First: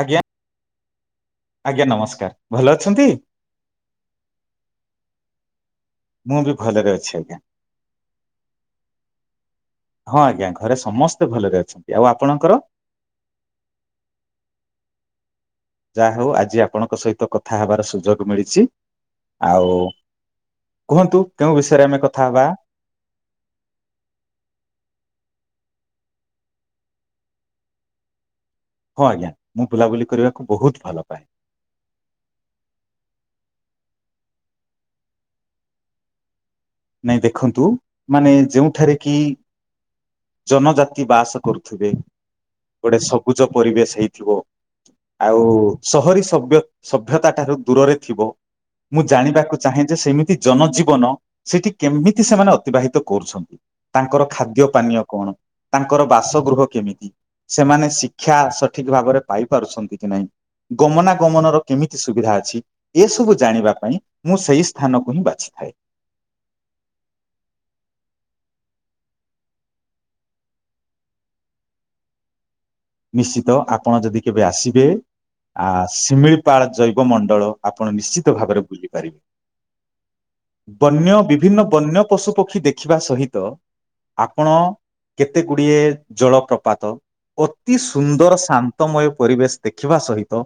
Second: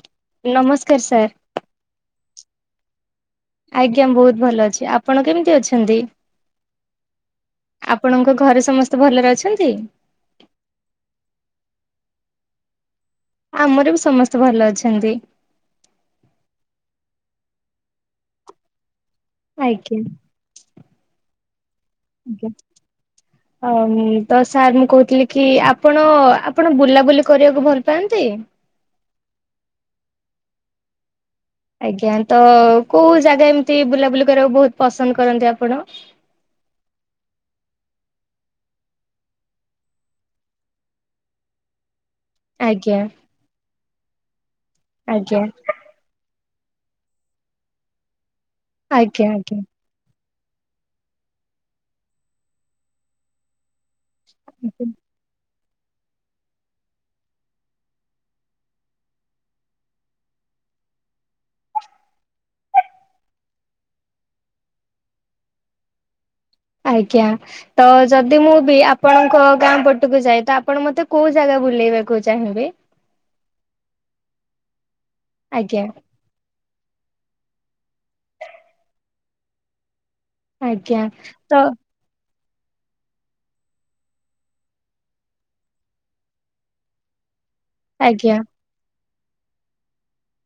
ଆଜ୍ଞା ନମସ୍କାର ସାର୍। ଆଜ୍ଞା ନମସ୍କାର ଭଲ ଅଛନ୍ତି? ଆଜ୍ଞା ବହୁତ୍ ଭଲ ଅଛି ଆପଣ କେମିତି ଅଛନ୍ତି? ମୁଁ ବି ଭଲରେ ଅଛି ଆଜ୍ଞା। ଆପଣଙ୍କ ଘରେ ସମସ୍ତେ ଭଲରେ ଅଛନ୍ତି? ହଁ ଆଜ୍ଞା ଘରେ ସମସ୍ତେ ଭଲରେ ଅଛନ୍ତି ଆଉ ଆପଣଙ୍କର? ଆମର ବି ସମସ୍ତେ ଭଲ ଅଛନ୍ତି। ଯାହା ହଉ ଆଜି ଆପଣଙ୍କ ସହିତ କଥା ହେବାର ସୁଯୋଗ ମିଳିଛି। ଆଉ ଆଜ୍ଞା କୁହନ୍ତୁ କେଉଁ ବିଷୟରେ ଆମେ କଥା ହବା? ହଁ ତ ସାର୍ ମୁଁ କହୁଥିଲି କି ଆପଣ ଆପଣ ବୁଲାବୁଲି କରିବାକୁ ଭଲ ପାଆନ୍ତି? ହଁ ଆଜ୍ଞା ମୁଁ ବୁଲାବୁଲି କରିବାକୁ ବହୁତ୍ ଭଲ ପାଏ। ଆଜ୍ଞା ତ କୋଉ ଜାଗା ଏମିତି ବୁଲାବୁଲି କରିବାକୁ ବହୁତ୍ ପସନ୍ଦ କରନ୍ତି ଆପଣ? ନାଇଁ ଦେଖନ୍ତୁ ମାନେ ଯେଉଁଠାରେ କି ଜନଜାତି ବାସ କରୁଥୁବେ। ଗୋଟେ ଆଜ୍ଞା ସବୁଜ ପରିବେଶ ହେଇଥିବ ଆଜ୍ଞା ଆଉ ସହରୀ ସବ୍ୟ ସଭ୍ୟତା ଠାରୁ ଦୂରରେ ଥିବ ମୁଁ ଆଜ୍ଞା ଆଜ୍ଞା। ଜାଣିବାକୁ ଚାହେଁ ଯେ ସେମିତି ଜନଜୀବନ ସେଠି କେମିତି ସେମାନେ ଅତିବାହିତ କରୁଛନ୍ତି? ତାଙ୍କର ଖାଦ୍ୟ ପାନୀୟ କଣ ତାଙ୍କର ବାସଗୃହ କେମିତି? ସେମାନେ ଶିକ୍ଷା ସଠିକ୍ ଭାବରେ ପାଇ ପାରୁଛନ୍ତି କି ନାହିଁ? ଗମନାଗମନ ର କେମିତି ସୁବିଧା ଅଛି? ଏସବୁ ଜାଣିବା ପାଇଁ ମୁଁ ସେଇ ସ୍ଥାନକୁ ହିଁ ବାଛିଥାଏ। ଆଜ୍ଞା। ତ ଯଦି ମୁଁ ବି ଆପଣଙ୍କ ଗାଁ ପଟକୁ ଯାଏ ତ ଆପଣ ମତେ କୋଉ ଜାଗା ବୁଲେଇବାକୁ ଚାହିଁବେ। ନିଶ୍ଚିତ ଆପଣ ଯଦି କେବେ ଆସିବେ ଆ ଆଜ୍ଞା ଶିମିଳ ପାଳ ଜୈବ ମଣ୍ଡଳ ଆପଣ ନିଶ୍ଚିତ ଭାବରେ ବୁଲିପାରିବେ। ଆଜ୍ଞା ବନ୍ୟ ତ ବିଭିନ୍ନ ବନ୍ୟ ପଶୁ ପକ୍ଷୀ ଦେଖିବା ସହିତ ଆପଣ କେତେ ଗୁଡିଏ ଜଳ ପ୍ରପାତ ଅତି ଆଜ୍ଞା ସୁନ୍ଦର ଶାନ୍ତ ତମୟ ପରିବେଶ ଦେଖିବା ସହିତ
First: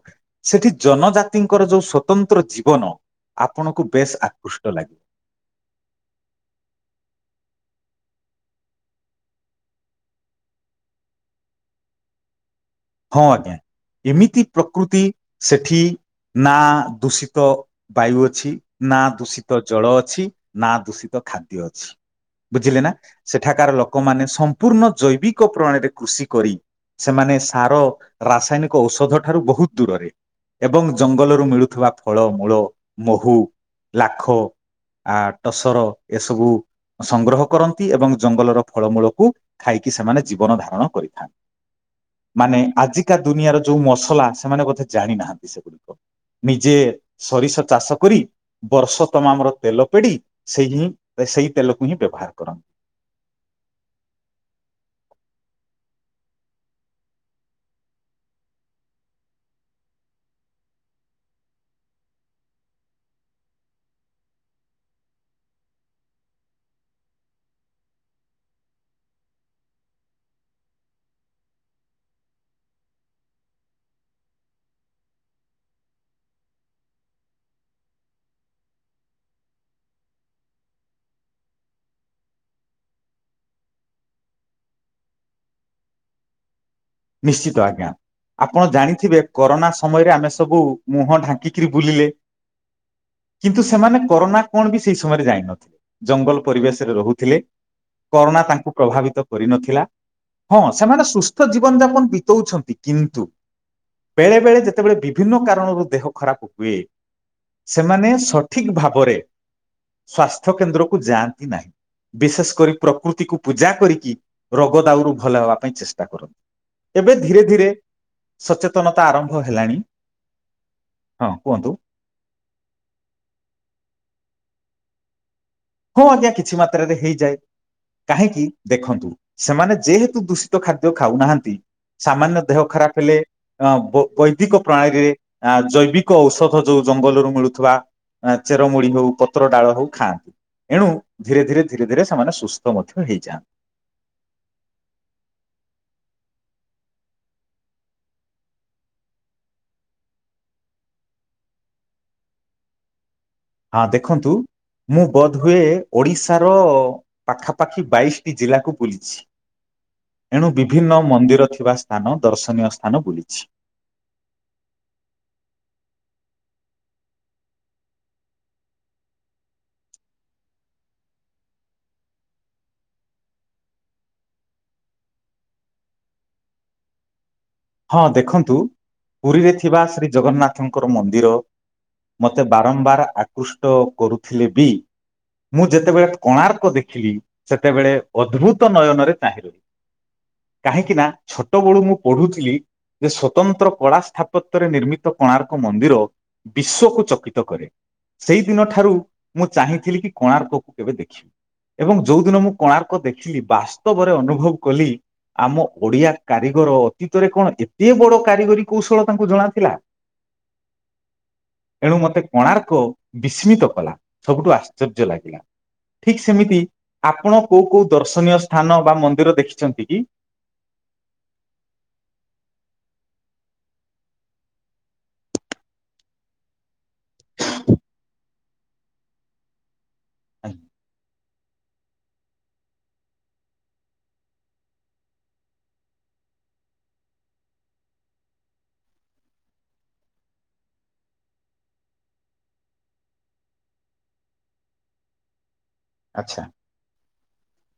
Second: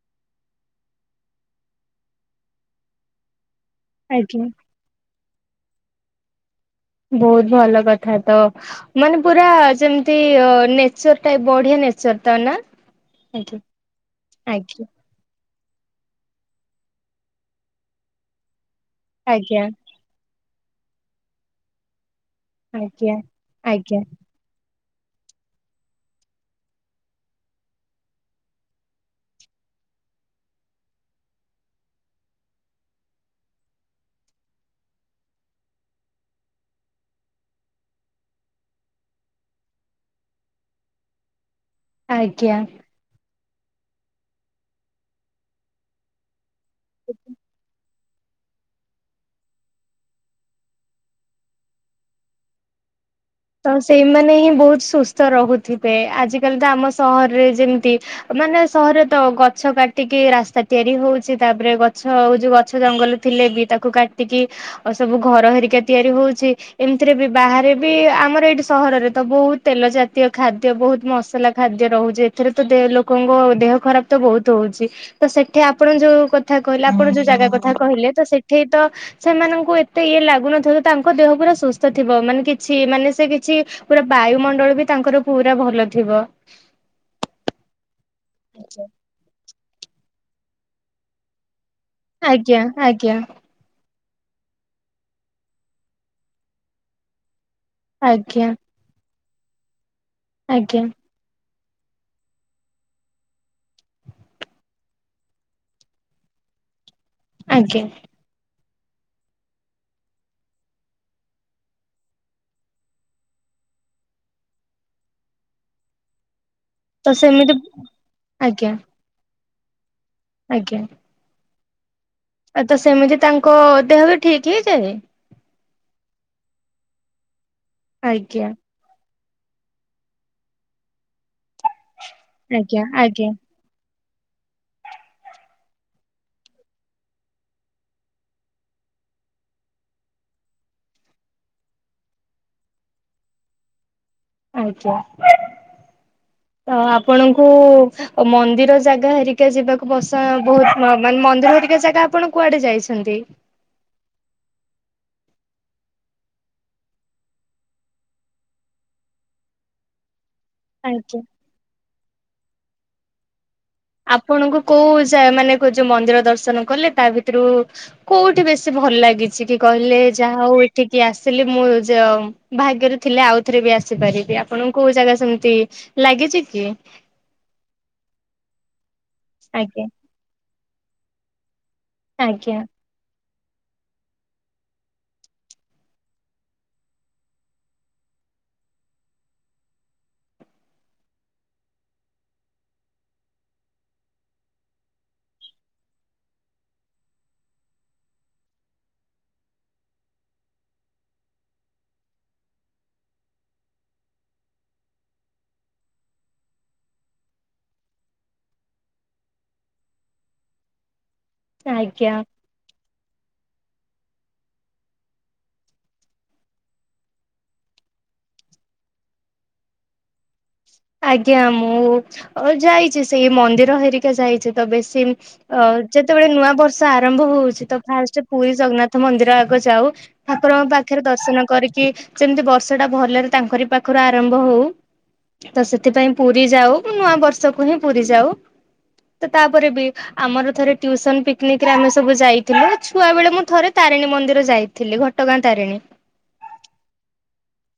ସେଠି ଜନଜାତିଙ୍କର ଯୋଉ ସ୍ଵତନ୍ତ୍ର ଜୀବନ ଆପଣଙ୍କୁ ବେଶ ଆଜ୍ଞା ଆକୃଷ୍ଟ ଲାଗିବ। ବହୁତ ଭଲ କଥା ତ। ମାନେ ପୁରା ଯେମିତି ନେଚର ଟା ବଢିଆ ନେଚର ଟ ନା। ହଁ ଆଜ୍ଞା ଏମିତି ଆଜ୍ଞା ପ୍ରକୃତି ସେଠି ନା ଦୂଷିତ ବାୟୁ ଅଛି। ନା ଦୂଷିତ ଆଜ୍ଞା ଜଳ ଅଛି, ନା ଦୂଷିତ ଖାଦ୍ୟ ଅଛି। ବୁଝିଲେ ନା ଆଜ୍ଞା ସେଠାକାର ଆଜ୍ଞା ଲୋକମାନେ ସ ସମ୍ପୂର୍ଣ୍ଣ ଜୈବିକ ପ୍ରଣାଳୀରେ କୃଷି କରି ସେମାନେ ସାର ରାସାୟନିକ ଔଷଧ ଠାରୁ ବହୁତ ଦୂରରେ। ଏବଂ ଜଙ୍ଗଲରୁ ମିଳୁଥିବା ଫଳ, ମୂଳ, ମହୁ ଲାଖ ଆ ଟସର ଏସବୁ ସଂଗ୍ରହ କରନ୍ତି ଏବଂ ଜଙ୍ଗଲର ଫଳମୂଳକୁ ଖାଇକି ସେମାନେ ଜୀବନ ଧାରଣ କରିଥାନ୍ତି। ମାନେ ଆଜ୍ଞା ଆଜିକା ଦୁନିଆର ଯୋଉ ମସଲା ସେମାନେ ବୋଧେ ଜାଣିନାହାନ୍ତି ସେ। ନିଜେ ସରିଷ ଚାଷ କରି ବର୍ଷ ତମାମ ର ତେଲ ପେଡି ସେଇ ହିଁ ସେଇ ତେଲକୁ ହିଁ ବ୍ୟବହାର କରନ୍ତି। ତ ସେଇମାନେ ହିଁ ବହୁତ ସୁସ୍ଥ ରହୁଥିବେ, ଆଜିକାଲି ତ ଆମ ସହରରେ ଯେମିତି ମାନେ ସହରରେ ତ ଗଛ କାଟିକି ରାସ୍ତା ତିଆରି ହଉଛି, ତାପରେ ଗଛ ହଉ ଯୋଉ ଗଛ ଜଙ୍ଗଲ ଥିଲେ ବି ତାକୁ କାଟିକି ଆଉ ସବୁ ଘର ହେରିକା ତିଆରି ହଉଛି ଏମିତିରେ ବି ବାହାରେ ବି ଆ ଆମର ଏଇଠି ସହରରେ ତ ବହୁତ ତେଲ ଜାତୀୟ ଖାଦ୍ୟ ବହୁତ ମସଲା ଖାଦ୍ୟ ରହୁଛି। ଏଥିରେ ତ ଦେ ଲୋକଙ୍କ ଦେହ ଖରାପ ତ ବହୁତ ହଉଛି। ତ ସେଠି ଆପଣ ଯୋଉ କଥା କହିଲେ ଆପଣ ଯୋଉ ଜାଗା କଥା କହିଲେ ତ ସେଠି ତ ସେମାନଙ୍କୁ ଏତେ ଇଏ ଲାଗୁନଥିବ ତାଙ୍କ ଦେହ ପୁରା ସୁସ୍ଥ ଥିବ, ମାନେ କିଛି ମାନେ ସେ କିଛି ପୁରା ବାୟୁମଣ୍ଡଳ ବି ତାଙ୍କର ପୁରା ଭଲ ଥିବ। ନିଶ୍ଚିତ ଆଜ୍ଞା, ଆପଣ ଆଚ୍ଛା। ଜାଣିଥିବେ କରୋନା ସମୟରେ ଆମେ ସବୁ ମୁହଁ ଢାଙ୍କିକିରି ବୁଲିଲେ। ଆଜ୍ଞା ଆଜ୍ଞା। କିନ୍ତୁ ସେମାନେ କରୋନା କଣ ବି ସେଇ ସମୟରେ ଯାଇନଥିଲେ ଜଙ୍ଗଲ ପରିବେଶରେ ରହୁଥିଲେ। କରୋନା ଆଜ୍ଞା ତାଙ୍କୁ ପ୍ରଭାବିତ କରିନଥିଲା, ହଁ ଆଜ୍ଞା ସେମାନେ ସୁସ୍ଥ ଜି ଜୀବନ ଯାପନ ବିତଉଛନ୍ତି କିନ୍ତୁ ବେଳେ ବେଳେ ଯେତେବେଳେ ବିଭିନ୍ନ କାରଣରୁ ଦେହ ଖରାପ ହୁଏ, ଆଜ୍ଞା ସେମାନେ ସ ଠିକ ଭାବରେ ସ୍ୱାସ୍ଥ୍ୟ କେନ୍ଦ୍ରକୁ ଯାଆନ୍ତି ନାହିଁ। ବିଶେଷ କରି ପ୍ରକୃତିକୁ ପୂଜା କରିକି ରୋଗ ଦାଉରୁ ଭଲ ହେବା ପାଇଁ ଚେଷ୍ଟା କରନ୍ତି। ତ ଏବେ ଧୀରେ ସେମିତି ଧୀରେ ଆଜ୍ଞା ସଚେତନତା ଆରମ୍ଭ ହେଲାଣି। ଆଜ୍ଞା। ହଁ କୁହନ୍ତୁ? ଆଉ ତ ସେମିତି ତାଙ୍କ ଦେହ ବି ଠିକ୍ ହେଇଯାଏ? ହଁ ଆଜ୍ଞା କିଛି ମାତ୍ରାରେ ହେଇଯାଏ, କାହିଁକି? ଆଜ୍ଞା ଦେଖନ୍ତୁ ସେମାନେ ଯେହେତୁ ଦୂଷିତ ଖାଦ୍ୟ ଖାଉନାହାନ୍ତି ସାମାନ୍ୟ ଦେହ ଆଜ୍ଞା ଖରାପ ହେଲେ ଆଜ୍ଞା ଅ ବ ବୈଦିକ ପ୍ରଣାଳୀରେ ଜୈବିକ ଔଷଧ ଯୋଉ ଜଙ୍ଗଲରୁ ମିଳୁଥିବା ଆ ଚେରମୁଳି ହଉ, ପତ୍ର ଡାଳ ହଉ ଖାଆନ୍ତି। ଏଣୁ ଧୀରେ ଧୀରେ ଧୀରେ ଧୀରେ ସେମାନେ ସୁସ୍ଥ ମଧ୍ୟ ହେଇଯାଆନ୍ତି। ଆଜ୍ଞା ତ ଆପଣଙ୍କୁ ଓ ମନ୍ଦିର ଜାଗା ହରିକା ଯିବାକୁ ବର୍ଷା ବୋହୁତ ମ ମାନେ ମନ୍ଦିର ହରିକା ଜାଗା ଆପଣ କୁଆଡେ ଯାଇଛନ୍ତି? ହଁ ଦେଖନ୍ତୁ ମୁଁ ବୋଧହୁଏ ଓଡ଼ିଶାର ପାଖାପାଖି ବାଇଶଟି ଜିଲ୍ଲାକୁ ବୁଲିଚି। ଏଣୁ ବିଭିନ୍ନ ଆଜ୍ଞା ମନ୍ଦିର ଥିବା ସ୍ଥାନ ଦର୍ଶନୀୟ ସ୍ଥାନ ବୁଲିଛି। ଆପଣଙ୍କୁ କୋଉ ଜା ମାନେ କ ଯୋଉ ମନ୍ଦିର ଦର୍ଶନ କଲେ ତା ଭିତରୁ କୋଉଠି ବେଶୀ ଭଲ ଲାଗିଛି କି କହିଲେ ଯାହା ହୋଉ ଏଠିକି ଆସିଲି ମୁଁ ଯ ଭାଗ୍ୟରେ ଥିଲେ ଆଉଥରେ ବି ଆସିପାରିବି ଆପଣଙ୍କୁ କୋଉ ଜାଗା ସେମିତି ଲାଗିଚି କି? ହଁ ଦେଖନ୍ତୁ ପୁରୀରେ ଥିବା ଆଜ୍ଞା ଶ୍ରୀ ଜଗନ୍ନାଥଙ୍କର ମନ୍ଦିର ମତେ ଆଜ୍ଞା ବାରମ୍ବାର ଆକୃଷ୍ଟ କରୁଥିଲେ ବି ମୁଁ ଯେତେବେଳେ କୋଣାର୍କ ଦେଖିଲି ସେତେବେଳେ ଅଦ୍ଭୁତ ନୟନରେ ଚାହିଁ ରହିଲି। କାହିଁକିନା ଛୋଟ ବେଳୁ ମୁଁ ପଢୁଥିଲି ଯେ ସ୍ଵତନ୍ତ୍ର କଳା ସ୍ଥାପତ୍ୟରେ ନିର୍ମିତ କୋଣାର୍କ ମନ୍ଦିର ବିଶ୍ଵକୁ ଚକିତ କରେ। ସେଇ ଦିନଠାରୁ ମୁଁ ଚାହିଁଥିଲି କି କୋଣାର୍କକୁ କେବେ ଦେଖିବି। ଏବଂ ଯୋଉ ଦିନ ମୁଁ କୋଣାର୍କ ଦେଖିଲି ବାସ୍ତବରେ ଅନୁଭବ କଲି ଆମ ଓଡିଆ କାରିଗର ଅତୀତରେ କଣ ଏତେ ବଡ କାରିଗରୀ କୌଶଳ ତାଙ୍କୁ ଜଣାଥିଲା। ଏଣୁ ଆଜ୍ଞା ମତେ କୋଣାର୍କ ବିସ୍ମିତ କଲା ସବୁଠୁ ଆଶ୍ଚର୍ଯ୍ୟ ଲାଗିଲା। ଠିକ ସେମିତି ଆପଣ କୋଉ କୋଉ ଦର୍ଶନୀୟ ସ୍ଥାନ ବା ମନ୍ଦିର ଦେଖିଛନ୍ତି କି? ଆଜ୍ଞା ମୁଁ ଅ ଯାଇଚି ସେଇ ମନ୍ଦିର ହରିକା ଯାଇଚି ତ ବେଶୀ ଅ ଯେତେବେଳେ ନୂଆ ବର୍ ଷ ଆରମ୍ଭ ହୋଉଚି ତ ଫାଷ୍ଟେ ପୁରୀ ଜଗନ୍ନାଥ ମନ୍ଦିର ଆଗ ଯାଉ ଠାକୁରଙ୍କ ପାଖରେ ଦର୍ଶନ କରିକି ଯେମତି ବର୍ଷଟା ଭଲରେ ତାଙ୍କରି ପାଖରୁ ଆରମ୍ଭ ହୋଉ ତ ସେଥିପାଇଁ ପୁରୀ ଯାଉ ନୂଆ ବର୍ଷକୁ ହିଁ ପୁରୀ ଯାଉ ତ ତାପରେ ବି ଆମର ଥରେ ଟ୍ୟୁସନ ପିକନିକରେ ଆମେ ସବୁ ଯାଇଥିଲୁ ଛୁଆବେଳେ ମୁଁ ଥରେ ତାରିଣୀ ମନ୍ଦିର ଯାଇ ଥିଲି ଘଟଗାଁ ତାରିଣୀ। ଆଚ୍ଛା।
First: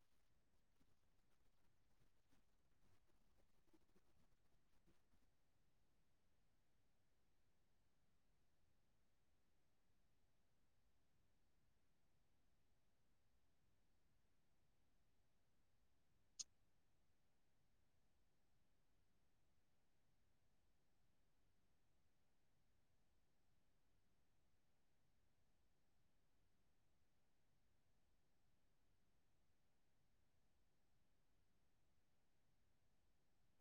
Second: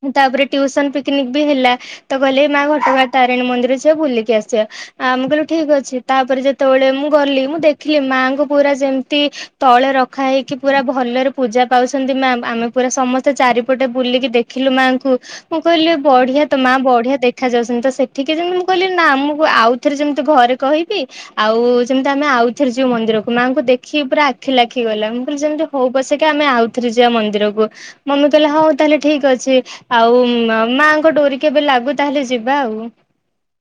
ମୁଁ ତାପରେ ଟ୍ୟୁସନ ପିକନିକ ବି ହେଲା ତ ଗଲେ ମା ଘଟଗାଁ ତାରିଣୀ ମନ୍ଦିର ଯିଆ ବୁଲିକି ଆସିବା। ଆମେ କହିଲୁ ଠିକ ଅଛି ତାପରେ ଯେତେବେଳେ ମୁଁ ଗଲି ମୁଁ ଦେଖିଲି ମାଆଙ୍କୁ ପୁରା ଯେମତି ତଳେ ରଖା ହେଇକି ପୁରା ଭଲରେ ପୂଜା ପାଉଛନ୍ତି ମା ଆମେ ପୁରା ସମସ୍ତେ ଚାରିପଟେ ବୁଲିକି ଦେ ଖିଲୁ ମାଆଙ୍କୁ ମୁଁ କହିଲି ବଢିଆ ତ ମା ବଢିଆ ଦେଖା ଯାଉଛନ୍ତି ତ ସେଠିକି ଯେମତି ମୁଁ କହିଲି ନା ମୁଁ ଆଉଥରେ ଯେମତି ଘରେ କହିବି ଆଉ ଯେମତି ଆମେ ଆଉ ଥରେ ଯିବୁ ମନ୍ଦିରକୁ ମାଆଙ୍କୁ ଦେଖି ପୁରା ଆଖିଲ ଲାଖିଗଲା ମୁଁ କହିଲି ଯେମତି ହୋଉ ପଛକେ ଆମେ ଆଉଥରେ ଯିବା ମନ୍ଦିରକୁ। ମମି କହିଲା ହୋଉ ତାହେଲେ ଠିକ ଅଛି ଆଉ ଉମ୍ ମାଆଙ୍କ ଡୋରି କେବେ ଲାଗୁ ତାହେଲେ ଯିବା ଆଉ।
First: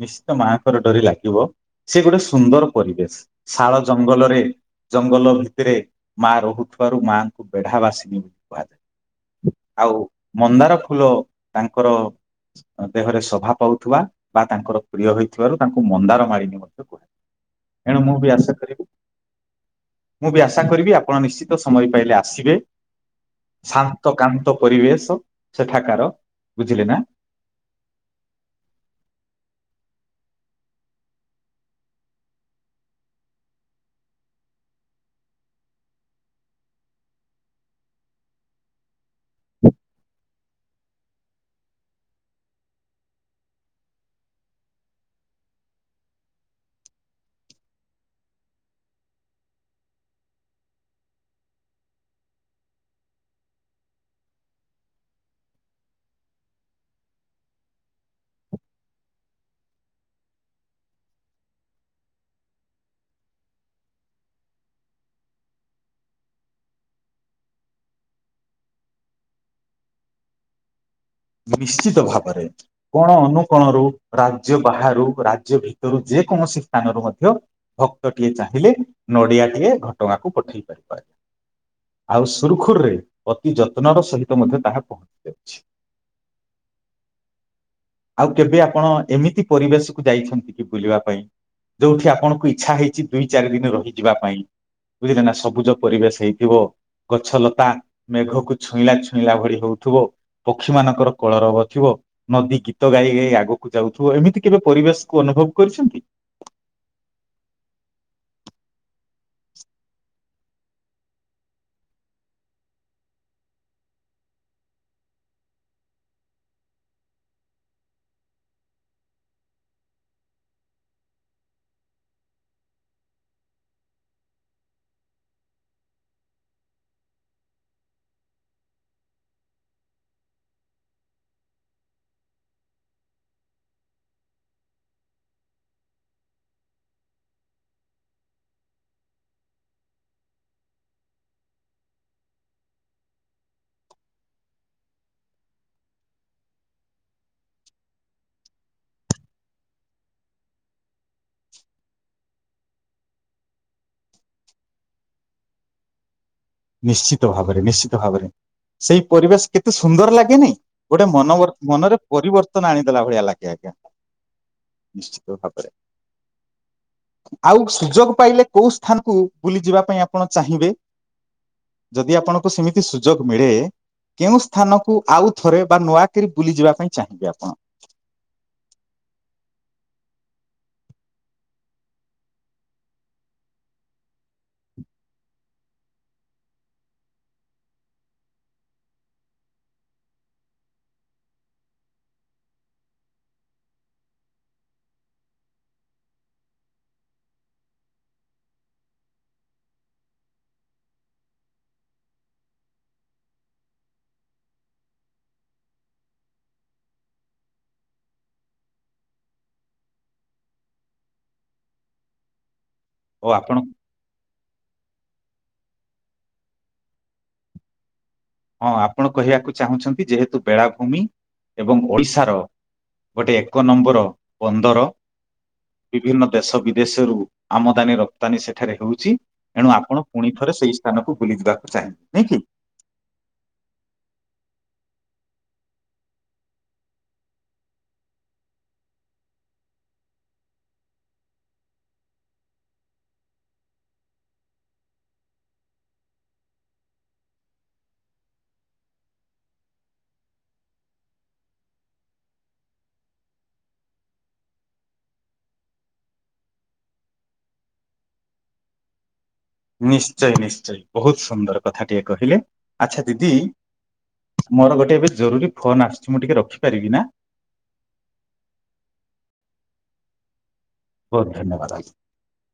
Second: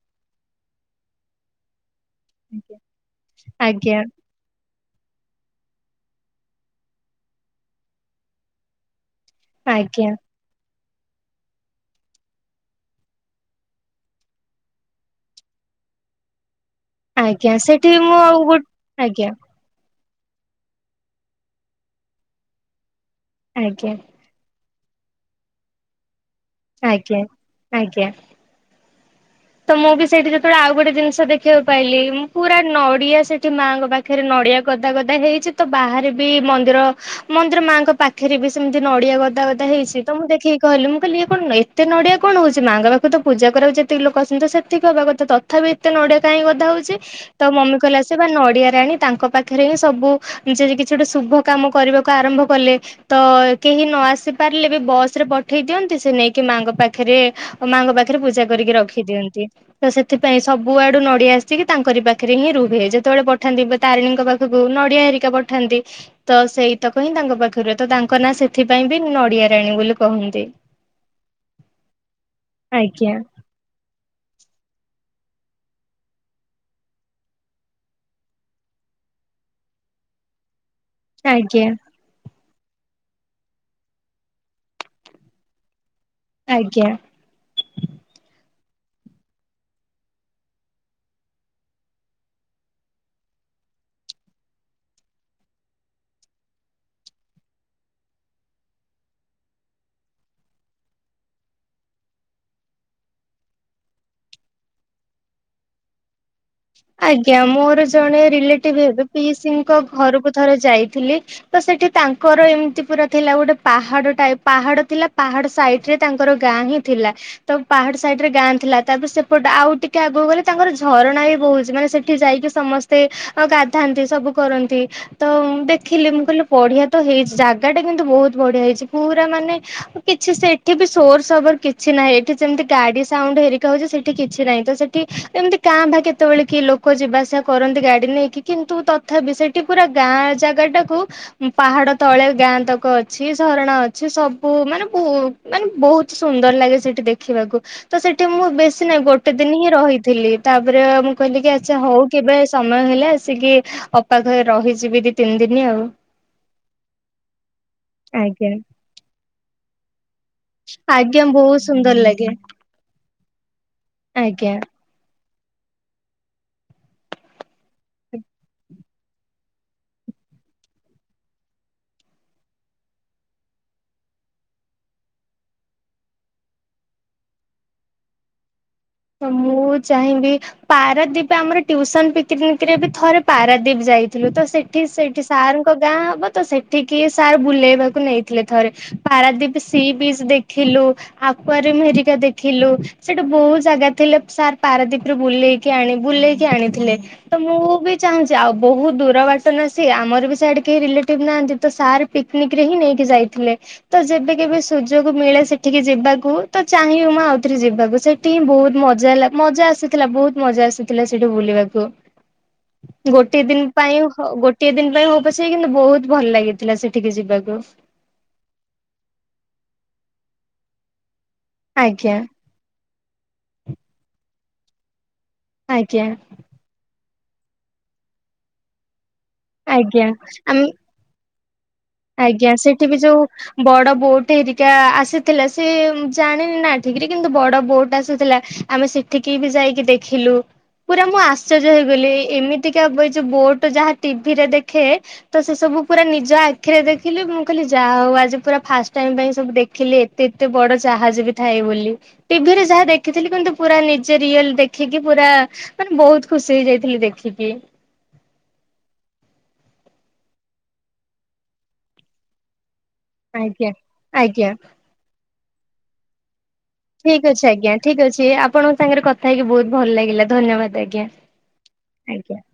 ନିଶ୍ଚିତ ମାଆଙ୍କର ଡୋରି ଲାଗିବ ସେ ଗୋଟେ ସୁନ୍ଦର ପରିବେଶ ଶାଳ ଆଜ୍ଞା ଜଙ୍ଗଲରେ ଜଙ୍ଗଲ ଭିତରେ ମାଆ ରହୁଥୁବାରୁ ମାଆଙ୍କୁ ବେଢା ବାସିନୀ ବି କୁହାଯାଏ। ଆଉ ଆଜ୍ଞା ମନ୍ଦାର ଫୁଲ ତାଙ୍କର ଦେହରେ ଶୋଭା ପାଉଥୁବା ବା ତାଙ୍କର ପ୍ରିୟ ହୋଇଥିବାରୁ ତାଙ୍କୁ ମନ୍ଦାର ମାଳିନୀ ମଧ୍ୟ କୁହା ଆଜ୍ଞା ସେଠି ମୁଁ ଆଉ ଗୋ ଆଜ୍ଞା। ମୁଁ ବି ଆଶା କରିବି ଆପଣ ନିଶ୍ଚିତ ସମୟ ପାଇଲେ ଆସିବେ ଆଜ୍ଞା ଶାନ୍ତ କାନ୍ତ ପରିବେଶ ସେଠାକାର। ବୁଝିଲେ ନା ଆଜ୍ଞା ଆଜ୍ଞା। ତ ମୁଁ ବି ସେଇଠି ଯେତେବେଳେ ଆଉ ଗୋଟେ ଜିନିଷ ଦେଖିବାକୁ ପାଇଲି ମୁଁ ପୁରା ନଡିଆ ସେଠି ମାଆଙ୍କ ପା ଖରେ ନଡିଆ ଗଦା ଗଦା ହେଇଚି ତ ବାହାରେ ବି ମନ୍ଦିର ମନ୍ଦିର ମାଆଙ୍କ ପା ପାଖରେ ବି ସେମତି ନଡିଆ ଗଦା ଗଦା ହେଇଛି ତ ମୁଁ ଦେଖିକି କିହିଲି ମୁଁ କହିଲି ଏ କଣ ଏତେ ନଡିଆ କଣ ହୋଉଛି ମାଆଙ୍କ ପା କୁ ତ ପୂଜା କରିବାକୁ ଯେତିକି ଲୋକ ଆସନ୍ତି ତ ସେତିକି ହବା କଥା ତଥାବି ଏତେ ନଡିଆ କାଇଁ ଗଦା ହୋଉଚି? ତ ମମି କହିଲେ ଆ ସେ ବା ନଡିଆରାଣୀ ତାଙ୍କ ପାଖରେ ହିଁ ସବୁ ଯଦି କିଛି ଗୋଟେ ଶୁଭ କାମ କରିବାକୁ ଆରମ୍ଭ କଲେ। ତ କେହି ନ ଆସି ପାରିଲେ ବି ବସ ରେ ପଠେଇ ଦିଅନ୍ତି ସେ ନେଇକି ମାଙ୍କ ପାଖରେ ମାଙ୍କ ପାଖରେ ପୂଜା କରିକି ରଖିଦିଅନ୍ତି। ତ ସେଥିପାଇଁ ସବୁଆଡୁ ନଡିଆ ଆସିକି ତାଙ୍କରି ପାଖରେ ହିଁ ରୁହେ ଯେତେବେଳେ ପଠାନ୍ତି। ତାରିଣୀଙ୍କ ପାଖକୁ ନଡିଆ ହେରିକା ପଠାନ୍ତି। ତ ସେଇତକ ହିଁ ତାଙ୍କ ପାଖରୁ ହୁଏ ତ ତାଙ୍କ ନାଁ ସେଥିପାଇଁ ବି ନଡିଆ ରାଣୀ ବୋଲି କହନ୍ତି। ନିଶ୍ଚିତ ଭାବରେ କଣ ଆଜ୍ଞା ଅନୁ କଣରୁ ରାଜ୍ୟ ବାହାରୁ ରାଜ୍ୟ ଭିତରୁ ଯେକୌଣସି ସ୍ଥାନରୁ ମଧ୍ୟ ଭକ୍ତ ଟିଏ ଚାହିଁଲେ ନଡିଆ ଟିକେ ଘଟଗା କ ପଠେଇ ପାରିବା। ଆଜ୍ଞା। ଆଉ ସୁରୁଖୁରୁରେ ଅତି ଯତ୍ନର ସହିତ ମଧ୍ୟ ତାହା ପହଞ୍ଚି ଯାଉଛି। ଆଜ୍ଞା। ଆଉ କେବେ ଆପଣ ଏମିତି ପରିବେଶକୁୁ ଯାଇଛନ୍ତି କି ବୁଲିବା ପାଇଁ? ଯୋଉଠି ଆପଣଙ୍କୁ ଇଚ୍ଛା ହେଇଛି ଦୁଇ ଚାରି ଦିନ ରହିଯିବା ପାଇଁ। ବୁଝିଲେ ନା ସବୁଜ ପରିବେଶ ହେଇଥିବ। ଗଛ ଲତା ମେଘକୁ ଛୁଇଁଲା ଛୁଇଁଲା ଭଳି ହଉଥିବ ପକ୍ଷୀ ମାନଙ୍କ କର କଳା ରବର ଥିବ? ନଦୀ ଗୀତ ଗାଇ ଗାଇ ଆଗକୁ ଯାଉଥିବ ଏମିତି କେବେ ପରିବେଶ କୁ ଅନୁଭବ କରିଛନ୍ତି? ଆଜ୍ଞା ମୋର ଜଣେ ରିଲେଟିଭ ହେବେ ପିସି ଙ୍କ ଘରକୁ ଥରେ ଯାଇଥିଲି। ତ ସେଠି ତାଙ୍କର ଏମିତି ପୁରା ଥିଲା ଗୋଟେ ପାହାଡ ଟାଇପ ପାହାଡ ଥିଲା ପାହାଡ ସାଇଟ ରେ ତାଙ୍କର ଗାଁ ହିଁ ଥିଲା। ତ ପାହାଡ ସାଇଡ ରେ ଗାଁ ଥିଲା ତାପରେ ସେପଟେ ଆଉ ଟିକେ ଆଗକୁ ଗଲେ ତାଙ୍କର ଝରଣା ବି ବହୁତ। ମାନେ ସେଠି ଯାଇକି ସମସ୍ତେ ଗାଧାନ୍ତି ସବୁ କରନ୍ତି। ତ ଦେଖିଲି ମୁଁ କହିଲି ବଢିଆ ତ ହେଇଛି ଜାଗା ଟା କିନ୍ତୁ ବହୁତ ବଢିଆ ହେଇଛି। ପୁରା ମାନେ କିଛି ସେଠି ବି ସୋର ସବର କିଛି ନାହିଁ। ଏଠି ଯେମିତି ଗାଡି ସାଉଣ୍ଡ ହେରିକା ହଉଛି ସେଠି କିଛି ନାହିଁ। ତ ସେଠ ଏମିତି କାଁ ବା କେତେବେଳେ କି ଲୋକ ଯିବା ଆସିବା କରନ୍ତି। ଗାଡି ନେଇକି କିନ୍ତୁ ତଥାପି ସେଇଠି ପୁରା ଗାଁ ଜାଗା ଟାକୁ ପାହାଡ ତଳେ ଗାଁ ତକ ଅଛି। ଝରଣା ଅଛି। ସବୁ ମାନେ ବହୁ ମାନେ ବହୁତ ସୁନ୍ଦର ଲାଗେ ସେଠି ଦେଖିବାକୁ। ତ ସେଠି ମୁଁ ବେଶୀ ନାହିଁ ଗୋଟେ ଦିନ ହିଁ ରହିଥିଲି ତାପରେ ମୁଁ କହିଲି କି ଆଚ୍ଛା ହୋଉ କେବେ ସମୟ ହେଲା ଆସିକି ଅପା ଘରେ ରହିଯିବି ଦି ତିନି ଦିନି ଆଉ। ନିଶ୍ଚିତ ଭାବରେ ନିଶ୍ଚିତ ଭାବରେ ସେଇ ପରିବେଶ କେତେ ସୁନ୍ଦର ଲାଗେନାଇଁ? ଗୋଟେ ଆଜ୍ଞା ମନ ବହୁତ ମନରେ ସୁନ୍ଦର ଲାଗେ ପରିବର୍ତ୍ତନ ଆଣିଦେଲା ଭଳିଆ ଲଗେ ଆଜ୍ଞା। ଆଜ୍ଞା। ନିଶ୍ଚିତ ଭାବରେ। ଆଉ ସୁଯୋଗ ପାଇଲେ କୋଉ ସ୍ଥାନକୁ ବୁଲି ଯିବା ପାଇଁ ଆପଣ ଚାହିଁବେ। ଯଦି ଆପଣଙ୍କୁ ସେମିତି ସୁଯୋଗ ମିଳେ କେଉଁ ସ୍ଥାନକୁ ଆଉ ଥରେ ବା ନୂଆକରି ବୁଲିଯିବା ପାଇଁ ଚାହିଁବେ ଆପଣ? ମୁଁ ଚାହିଁବି ପାରାଦୀପ ଆମର ଟ୍ୟୁସନ ପିକ୍‌ନିକ୍ ରେ ବି ଥରେ ପାରାଦୀପ ଯାଇଥିଲୁ। ତ ସେ ସେଠି ସେଇଠି ସାର୍ ଗାଁ ହବ ତ ସେଠିକି ସାର୍ ବୁଲେଇବାକୁ ନେଇଥିଲେ ଥରେ। ପାରାଦୀପ୍ ସି ବିଚ୍ ଦେଖିଲୁ। ଆକୁଆର ମେହେରିକା ଦେଖିଲୁ। ସେଠି ବହୁତ ଜାଗା ଥିଲେ ସାର୍ ପାରାଦ୍ୱୀପ୍ ରେ ବୁଲେଇକି ଆଣି ବୁଲେଇକି ଆଣିଥିଲେ। ତ ମୁଁ ବି ଚାହୁଁଛି ଆଉ ବହୁତ ଦୂର ବାଟ ନାସି ଆମର ବି ସେଆଡେ଼ କେହି ରିଲେଟିଭ ନାହାନ୍ତି। ତ ସାର୍ ପିକ୍ନିକ୍ ରେ ହିଁ ନେଇକି ଯାଇଥିଲେ। ତ ଯେବେ କେବେ ସୁଯୋଗ ମିଳେ ସେଠିକି ଯିବାକୁ ତ ଚାହିଁବି ମୁଁ ଆଉଥରେ ଯିବାକୁ ସେଇ ସେ ହିଁ ବହୁତ ମଜାହେଲା ମଜା ଆସିଥିଲା ବହୁତ ମଜା ଆସିଥିଲା ସେଇଠୁ ବୁଲିବାକୁ। ଓ ଗୋଟିଏ ଆପଣ ଦିନ ପାଇଁ ଗୋଟିଏ ଦିନ ପାଇଁ ହଉ ପଛ କିନ୍ତୁ ବହୁତ ଭଲ ଲାଗିଥିଲା ସେଠିକି ଯିବାକୁ। ହଁ ଆପଣ କହିବାକୁ ଚାହୁଁଛନ୍ତି ଯେହେତୁ ବେଳାଭୂମି ଏବଂ ଆଜ୍ଞା ଓଡିଶାର ଗୋଟେ ଏକ ନମ୍ବର ପନ୍ଦର ଆଜ୍ଞା ବିଭିନ୍ନ ଦେଶ ବିଦେଶରୁୁ ଆମଦାନୀ ରପ୍ତାନୀ ସେଠାରେ ହୋଉଚି। ଏଣୁ ଆପଣ ଆଜ୍ଞା ପୁଣି ଥରେ ଆମେ ସେଇ ସ୍ଥାନକୁ ବୁଲି ଯିବାକୁ ଚାହିଁ ଆଜ୍ଞା ସେଠି ବି ଯୋଉ ବଡ ବୋଟ୍ ହେରିକା ଆସିଥିଲା ସେ ଜାଣିନି ନାଁ ଠିକରେ କିନ୍ତୁ ବଡ ବୋଟ୍ ଆସିଥିଲା ଆମେ ସେଠିକି ବି ଯାଇକି ଦେଖିଲୁ। ପୁରା ମୁଁ ଆଶ୍ଚର୍ଯ୍ୟ ହେଇଗଲି ଏଇ ଏମିତିକା ବ ଏଇ ଯୋଉ ବୋଟ ଯାହା ଟିଭି ରେ ଦେଖେ ତ ସେ ସବୁ ପୁରା ନିଜ ଆ ଖିରେ ଦେଖିଲି ମୁଁ କହିଲି ଯାହା ହୋଉ ଆଜି ପୁରା ଫାଷ୍ଟ ଟାଇମ ପାଇଁ ସବୁ ଦେଖିଲି ଏତେ ଏତେ ବଡ ଯାହାଜ ବି ଥାଏ ବୋଲି, ଟିଭିରେ ଯାହା ଦେଖିଥିଲି କିନ୍ତୁ ପୁରା ନିଜେ ରିଏଲ ଦେଖିକି ପୁରା ମାନେ ବୋହୁତ ଖୁସି ହେଇଯାଇଥିଲି ଦେଖିକି। ନିଶ୍ଚୟ ନିଶ୍ଚୟ ବୋହୁତ ସୁନ୍ଦର କଥା ଟିଏ କହିଲେ ଆଚ୍ଛା ଦିଦି ଆଜ୍ଞା ଆଜ୍ଞା। ମୋରୋ ଗୋଟେ ଏବେ ଜରୁରୀ ଫୋନ୍ ଆସୁଛି ମୁଁ ଟିକେ ରଖିପାରିବି ନା। ଠିକ୍ ଅଛି ଆଜ୍ଞା ଠିକ ଅଛି ଆପଣଙ୍କ ସାଙ୍ଗେରେ କଥା ହେଇକି ବୋହୁତ ଭଲ ଲାଗିଲା ଧନ୍ୟବାଦ ଆ ବୋହୁତ ଧନ୍ୟବାଦ [unintelligible] ଆଜ୍ଞା।